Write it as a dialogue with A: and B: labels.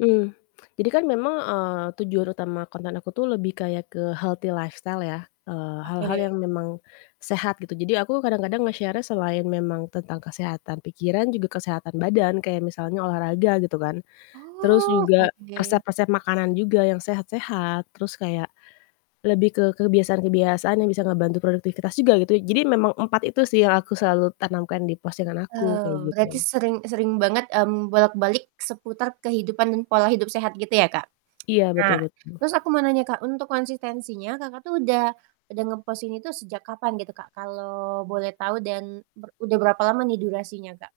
A: Mmm. Jadi kan memang, eee, tujuan utama konten aku tuh lebih kayak ke healthy lifestyle ya, eee, hal-hal
B: Oke.
A: yang memang sehat gitu. Jadi aku kadang-kadang nge-share-nya selain memang tentang kesehatan pikiran, juga kesehatan badan, kayak misalnya olahraga, gitu kan. Terus
B: Oh,
A: juga
B: oke-oke.
A: resep-resep makanan juga yang sehat-sehat, terus kayak, lebih ke kebiasaan-kebiasaan yang bisa ngebantu produktivitas juga gitu ya, jadi memang 4 itu sih yang aku selalu tanamkan di postingan aku, kayak
B: Eee, berarti
A: gitu.
B: sering e sering banget, mmm, bolak-balik seputar kehidupan dan pola hidup sehat gitu ya, Kak?
A: Iya,
B: Nah,
A: betul-betul.
B: terus aku mau nanya, Kak, untuk konsistensinya, Kakak tuh udah udah nge-post ini itu sejak kapan gitu, Kak? Kalau boleh tahu dan ber udah berapa lama nih durasinya, Kak?